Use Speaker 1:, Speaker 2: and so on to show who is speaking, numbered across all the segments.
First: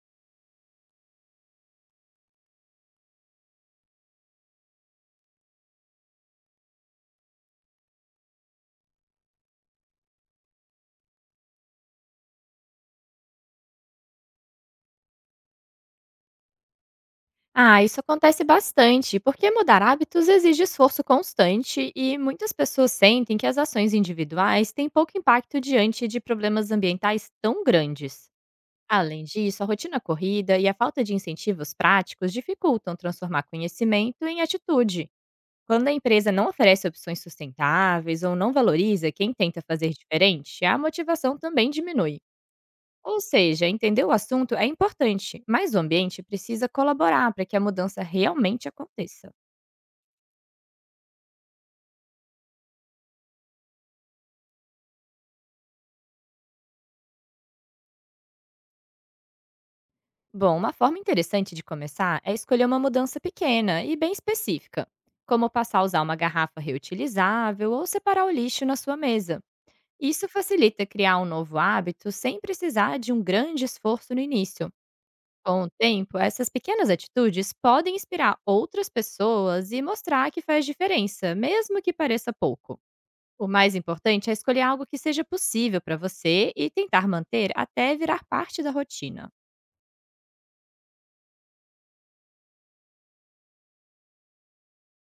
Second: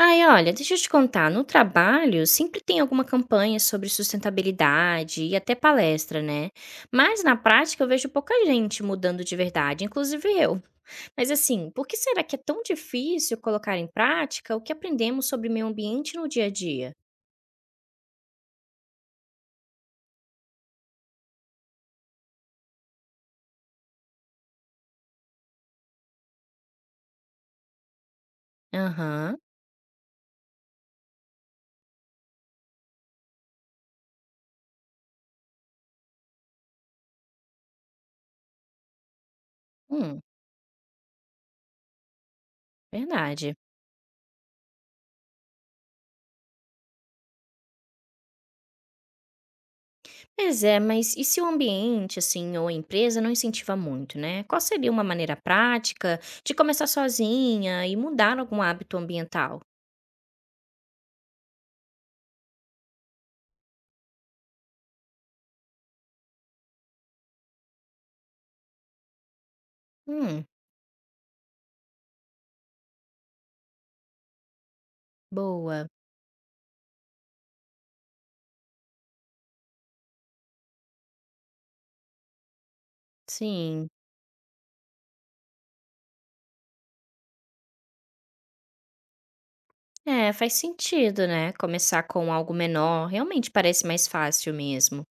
Speaker 1: Ai, olha, deixa eu te contar, no trabalho sempre tem alguma campanha sobre sustentabilidade e até palestra, né? Mas na prática eu vejo pouca gente mudando de verdade, inclusive eu. Mas assim, por que será que é tão difícil colocar em prática o que aprendemos sobre meio ambiente no dia a dia?
Speaker 2: Ah, isso acontece bastante, porque mudar hábitos exige esforço constante e muitas pessoas sentem que as ações individuais têm pouco impacto diante de problemas ambientais tão grandes. Além
Speaker 1: Aham,
Speaker 2: disso, a rotina corrida e a falta de incentivos práticos dificultam transformar conhecimento em atitude. Quando a empresa não oferece opções sustentáveis ou não valoriza quem tenta fazer
Speaker 1: hum,
Speaker 2: diferente, a motivação também diminui. Ou
Speaker 1: verdade.
Speaker 2: seja, entender o assunto é importante, mas o ambiente precisa colaborar para que a mudança realmente aconteça.
Speaker 1: Pois é, mas e se o ambiente, assim, ou a empresa não incentiva muito, né? Qual seria uma maneira prática de começar sozinha e mudar algum hábito ambiental?
Speaker 2: Bom, uma forma interessante de começar é escolher uma mudança pequena e bem específica, como passar a usar uma garrafa reutilizável ou separar o lixo na sua mesa. Isso
Speaker 1: Hum.
Speaker 2: facilita criar um novo hábito sem precisar de um grande esforço no início. Com o
Speaker 1: Boa,
Speaker 2: tempo, essas pequenas atitudes podem inspirar outras pessoas e mostrar que faz diferença, mesmo que pareça pouco. O mais
Speaker 1: sim.
Speaker 2: importante é escolher algo que seja possível para você e tentar manter até virar parte da rotina.
Speaker 1: É, faz sentido, né? Começar com algo menor, realmente parece mais fácil mesmo.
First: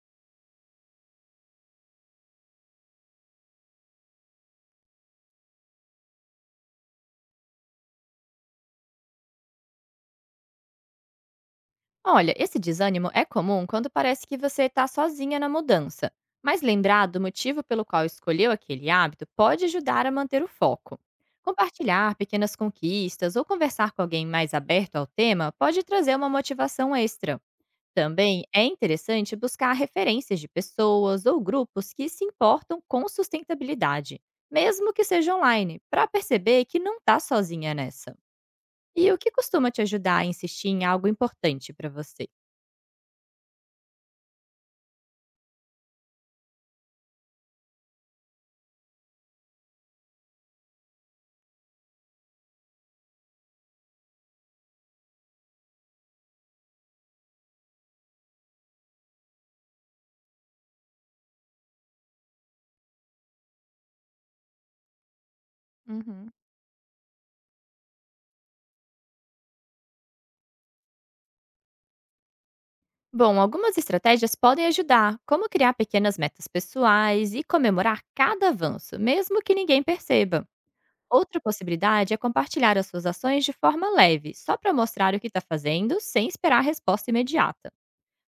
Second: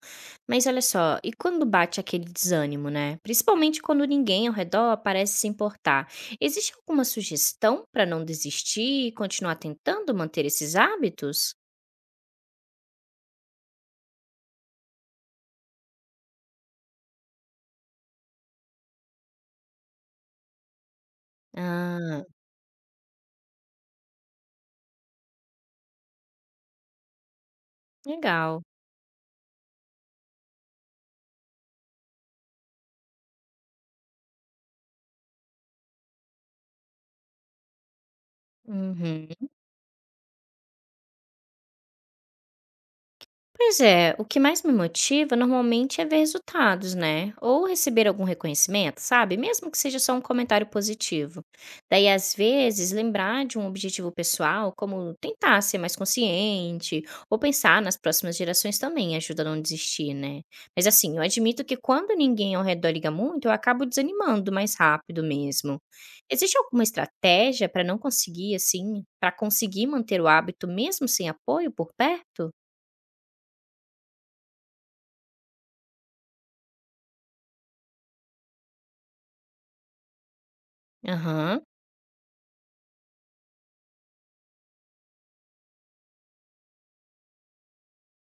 Speaker 1: Mas olha só, e quando bate aquele desânimo, né? Principalmente quando ninguém ao redor parece se importar. Existe alguma sugestão para não desistir e continuar tentando manter esses hábitos?
Speaker 2: Olha, esse desânimo é comum quando parece que você está sozinha na mudança, mas lembrar do motivo pelo qual escolheu aquele hábito pode ajudar a manter o foco. Compartilhar
Speaker 1: Ah,
Speaker 2: pequenas conquistas ou conversar com alguém mais aberto ao tema pode trazer uma motivação extra. Também
Speaker 1: legal.
Speaker 2: é interessante buscar referências de pessoas ou grupos que se importam com sustentabilidade, mesmo que seja online, para perceber que não está sozinha nessa. E o que
Speaker 1: Uhum.
Speaker 2: costuma te ajudar a insistir em algo importante para você?
Speaker 1: Pois é, o que mais me motiva normalmente é ver resultados, né? Ou receber algum reconhecimento, sabe? Mesmo que seja só um comentário positivo. Daí, às vezes, lembrar de um objetivo pessoal, como tentar ser mais consciente, ou pensar nas próximas gerações também ajuda a não desistir, né? Mas assim, eu admito que quando ninguém ao redor liga muito, eu acabo desanimando mais rápido mesmo.
Speaker 2: Uhum.
Speaker 1: Existe alguma estratégia para não conseguir, assim, para conseguir manter o hábito mesmo sem apoio por perto?
Speaker 2: Bom, algumas estratégias podem ajudar, como criar pequenas metas pessoais e comemorar cada avanço, mesmo que ninguém perceba. Outra
Speaker 1: Aham.
Speaker 2: possibilidade é compartilhar as suas ações de forma leve, só para mostrar o que está fazendo, sem esperar a resposta imediata.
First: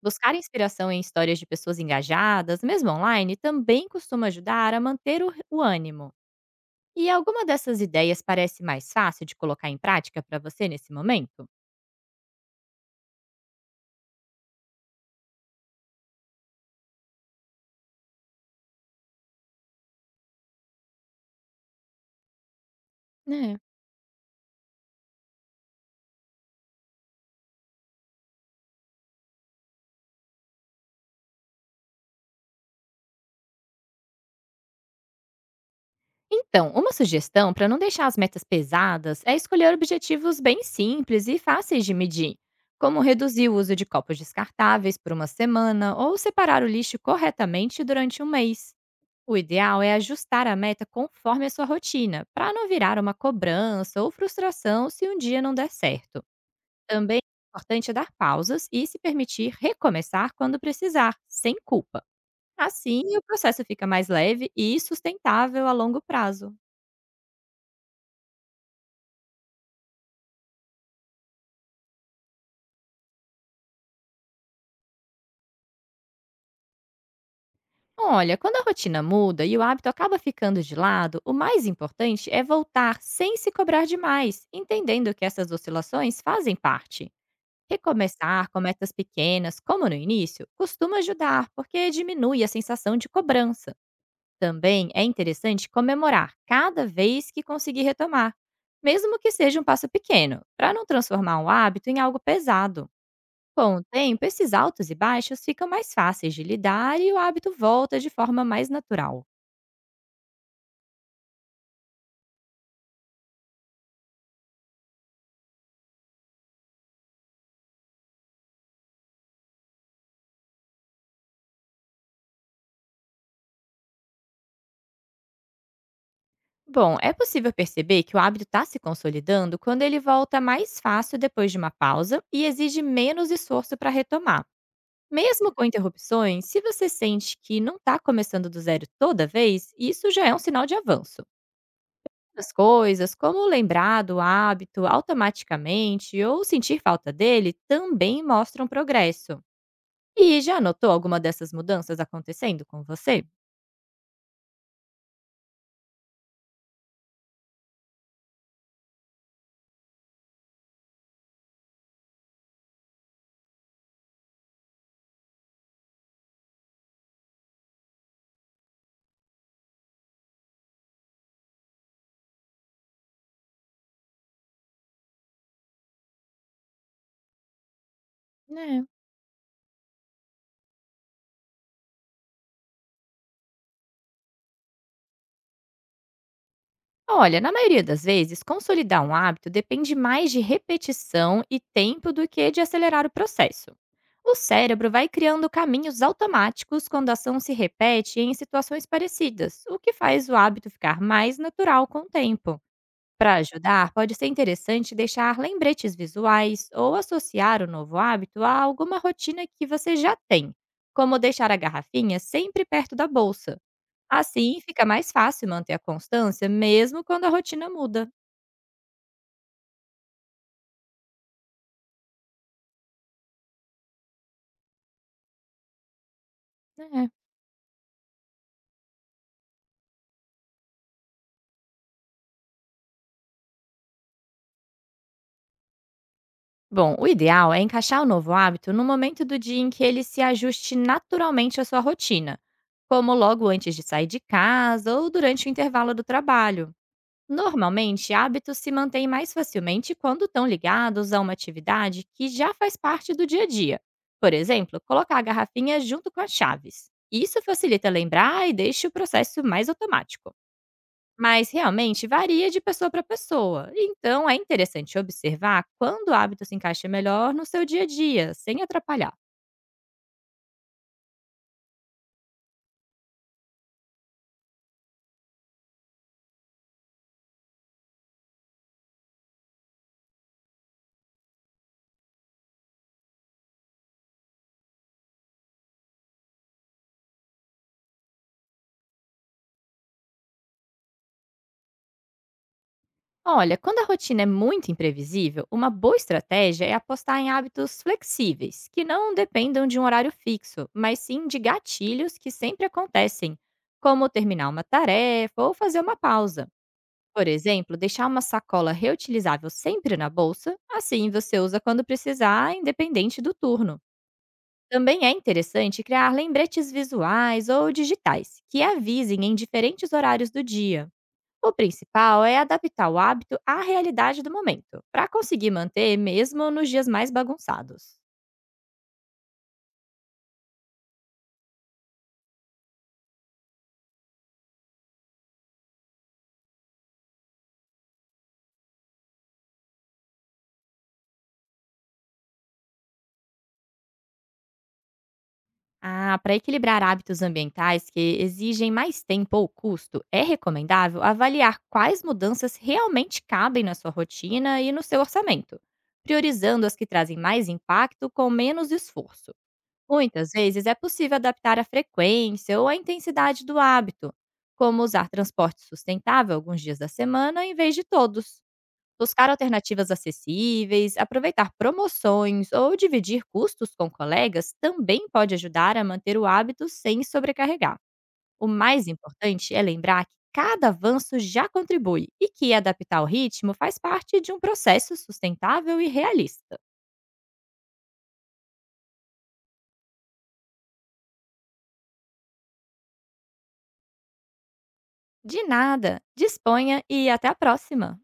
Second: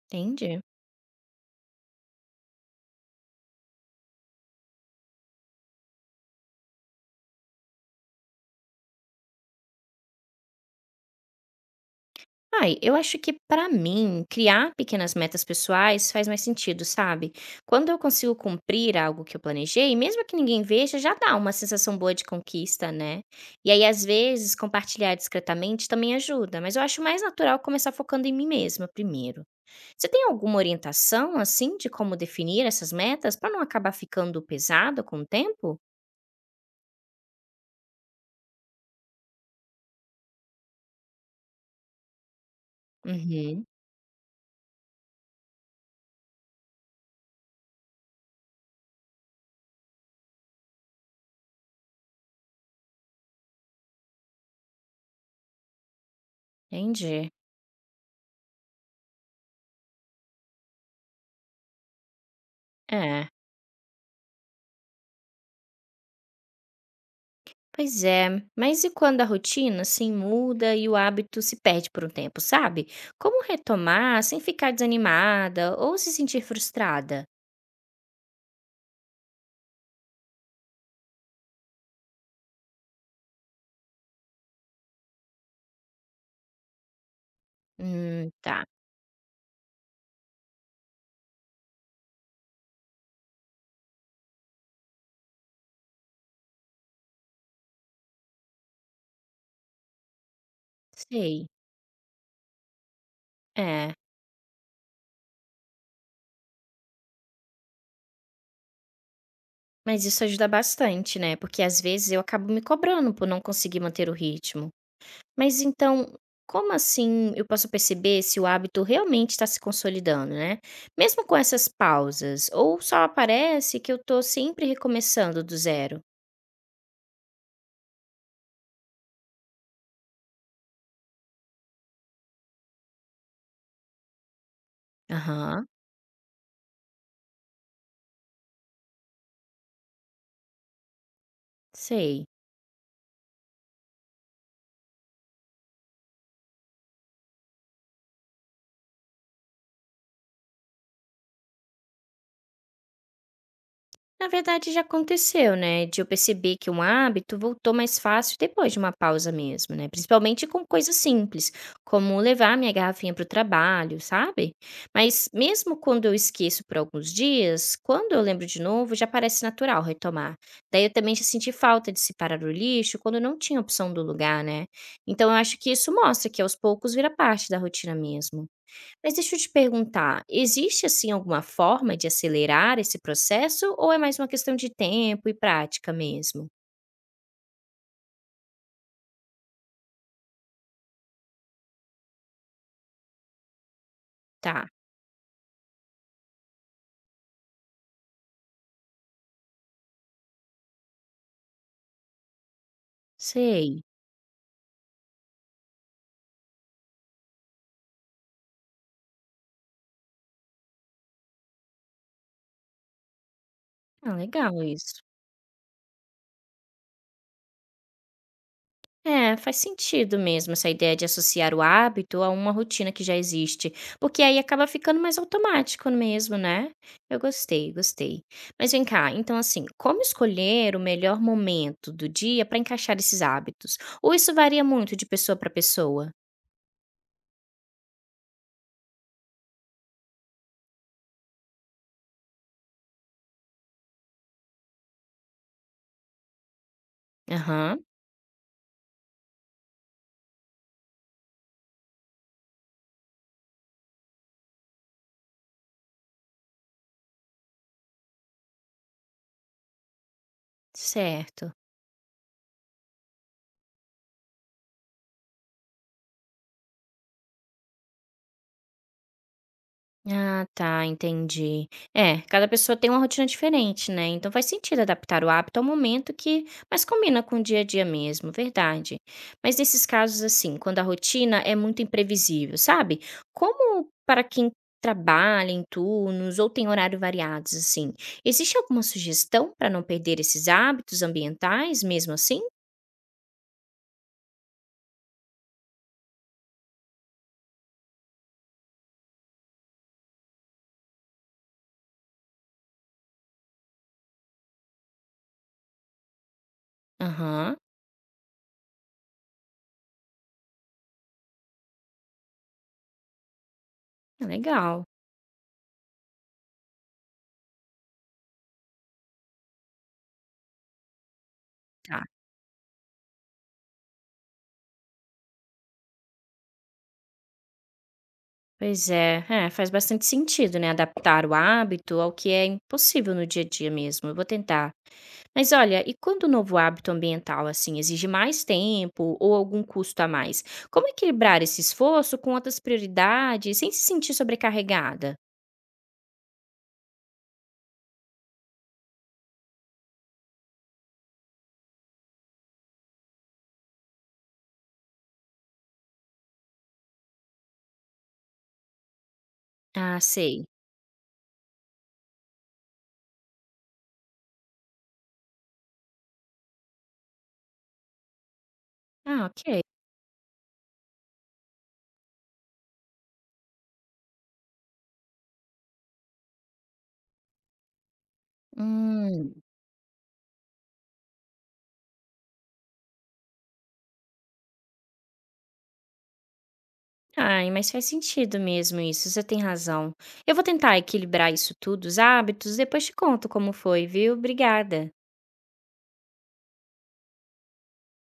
Speaker 2: Buscar
Speaker 1: Entendi.
Speaker 2: inspiração em histórias de pessoas engajadas, mesmo online, também costuma ajudar a manter o ânimo. E alguma dessas ideias parece mais fácil de colocar em prática para você nesse momento?
Speaker 1: Ai, eu acho que pra mim, criar pequenas metas pessoais faz mais sentido, sabe? Quando eu consigo cumprir algo que eu planejei, mesmo que ninguém veja, já dá uma sensação boa de conquista, né?
Speaker 2: É.
Speaker 1: E aí, às vezes, compartilhar discretamente também ajuda, mas eu acho mais natural começar focando em mim mesma primeiro. Você tem alguma orientação, assim, de como definir essas metas pra não acabar ficando pesado com o tempo?
Speaker 2: Então, uma sugestão para não deixar as metas pesadas é escolher objetivos bem simples e fáceis de medir, como reduzir o
Speaker 1: Uhum,
Speaker 2: uso de copos descartáveis por uma semana ou separar o lixo corretamente durante um mês. O ideal é ajustar a meta conforme a sua rotina, para não virar uma cobrança ou frustração se um dia não der certo. Também
Speaker 1: entendi.
Speaker 2: é importante dar pausas e se permitir recomeçar quando precisar, sem culpa. Assim, o
Speaker 1: É.
Speaker 2: processo fica mais leve e sustentável a longo prazo.
Speaker 1: Pois é, mas e quando a rotina assim muda e o hábito se perde por um tempo, sabe? Como retomar sem ficar desanimada ou se sentir frustrada?
Speaker 2: Olha, quando a rotina muda e o hábito acaba ficando de lado, o mais importante é voltar sem se cobrar demais, entendendo que essas oscilações fazem parte. Recomeçar com
Speaker 1: Tá,
Speaker 2: metas pequenas, como no início, costuma ajudar, porque diminui a sensação de cobrança. Também é interessante comemorar cada vez que conseguir retomar, mesmo que seja um passo pequeno, para não transformar
Speaker 1: sei.
Speaker 2: um hábito em algo pesado. Com o
Speaker 1: É,
Speaker 2: tempo, esses altos e baixos ficam mais fáceis de lidar e o hábito volta de forma mais natural.
Speaker 1: mas isso ajuda bastante, né? Porque às vezes eu acabo me cobrando por não conseguir manter o ritmo. Mas então, como assim eu posso perceber se o hábito realmente está se consolidando, né? Mesmo com essas pausas, ou só aparece que eu tô sempre recomeçando do zero?
Speaker 2: Bom, é possível perceber que o hábito está se consolidando quando ele volta mais fácil depois de uma pausa e exige menos esforço para retomar. Mesmo com
Speaker 1: Aham,
Speaker 2: interrupções, se você sente que não está começando do zero toda vez, isso já é um sinal de avanço.
Speaker 1: sei.
Speaker 2: As coisas, como lembrar do hábito automaticamente ou sentir falta dele, também mostram progresso. E já notou alguma dessas mudanças acontecendo com você?
Speaker 1: Na verdade, já aconteceu, né, de eu perceber que um hábito voltou mais fácil depois de uma pausa mesmo, né? Principalmente com coisas simples, como levar minha garrafinha para o trabalho, sabe? Mas mesmo quando eu esqueço por alguns dias, quando eu lembro de novo, já parece natural retomar. Daí eu também já senti falta de separar o lixo quando não tinha opção do lugar, né? Então eu acho que isso mostra que aos poucos vira parte da rotina mesmo.
Speaker 2: É.
Speaker 1: Mas deixa eu te perguntar, existe assim alguma forma de acelerar esse processo ou é mais uma questão de tempo e prática mesmo?
Speaker 2: Olha, na maioria das vezes, consolidar um hábito depende mais de repetição e tempo do que de acelerar o processo. O
Speaker 1: Tá,
Speaker 2: cérebro vai criando caminhos automáticos quando a ação se repete em situações parecidas, o que faz o hábito ficar mais natural com o tempo. Para
Speaker 1: sei.
Speaker 2: ajudar, pode ser interessante deixar lembretes visuais ou associar o novo hábito a alguma rotina que você já tem, como deixar a garrafinha sempre perto da bolsa.
Speaker 1: Ah,
Speaker 2: Assim,
Speaker 1: legal
Speaker 2: fica
Speaker 1: isso.
Speaker 2: mais fácil manter a constância, mesmo quando a rotina muda.
Speaker 1: É, faz sentido mesmo essa ideia de associar o hábito a uma rotina que já existe, porque aí acaba ficando mais automático mesmo, né?
Speaker 2: É.
Speaker 1: Eu gostei. Mas vem cá, então assim, como escolher o melhor momento do dia para encaixar esses hábitos? Ou isso varia muito de pessoa para pessoa?
Speaker 2: Bom, o ideal é encaixar o novo hábito no momento do dia em que ele se ajuste naturalmente à sua rotina, como logo antes de sair de casa ou durante o intervalo do trabalho.
Speaker 1: Aham,
Speaker 2: Normalmente, hábitos se mantêm mais facilmente quando estão ligados a uma atividade que já faz parte do dia a dia. Por exemplo, colocar a garrafinha junto com as chaves. Isso facilita lembrar e deixa o processo mais automático. Mas
Speaker 1: certo.
Speaker 2: realmente varia de pessoa para pessoa, então é interessante observar quando o hábito se encaixa melhor no seu dia a dia, sem atrapalhar.
Speaker 1: Ah, tá, entendi. É, cada pessoa tem uma rotina diferente, né? Então faz sentido adaptar o hábito ao momento que mais combina com o dia a dia mesmo, verdade. Mas nesses casos, assim, quando a rotina é muito imprevisível, sabe? Como para quem trabalha em turnos ou tem horário variados, assim, existe alguma sugestão para não perder esses hábitos ambientais mesmo assim?
Speaker 2: Olha, quando a rotina é muito imprevisível, uma boa estratégia é apostar em hábitos flexíveis, que não dependam de um horário fixo, mas sim de gatilhos que sempre acontecem, como terminar uma tarefa ou fazer uma pausa. Por
Speaker 1: Aham,
Speaker 2: exemplo, deixar uma sacola reutilizável sempre na bolsa, assim você usa quando precisar, independente do turno.
Speaker 1: legal.
Speaker 2: Também é interessante criar lembretes visuais ou digitais, que avisem em diferentes horários do dia. O
Speaker 1: Tá.
Speaker 2: principal é adaptar o hábito à realidade do momento, para conseguir manter mesmo nos dias mais bagunçados.
Speaker 1: Pois é. É, faz bastante sentido, né, adaptar o hábito ao que é impossível no dia a dia mesmo. Eu vou tentar. Mas olha, e quando o novo hábito ambiental, assim, exige mais tempo ou algum custo a mais? Como equilibrar esse esforço com outras prioridades sem se sentir sobrecarregada?
Speaker 2: Ah, para equilibrar hábitos ambientais que exigem mais tempo ou custo, é recomendável avaliar quais mudanças realmente cabem na sua rotina e no seu orçamento, priorizando as que trazem mais impacto com menos esforço.
Speaker 1: Ah,
Speaker 2: Muitas
Speaker 1: sei.
Speaker 2: vezes é possível adaptar a frequência ou a intensidade do hábito, como usar transporte sustentável alguns dias da semana em vez de todos.
Speaker 1: Ah,
Speaker 2: Buscar
Speaker 1: ok.
Speaker 2: alternativas acessíveis, aproveitar promoções ou dividir custos com colegas também pode ajudar a manter o hábito sem sobrecarregar. O mais
Speaker 1: Hum.
Speaker 2: importante é lembrar que cada avanço já contribui e que adaptar o ritmo faz parte de um processo sustentável e realista.
Speaker 1: Ai, mas faz sentido mesmo isso, você tem razão. Eu vou tentar equilibrar isso tudo, os hábitos, depois te conto como foi, viu? Obrigada.
Speaker 2: De nada, disponha e até a próxima!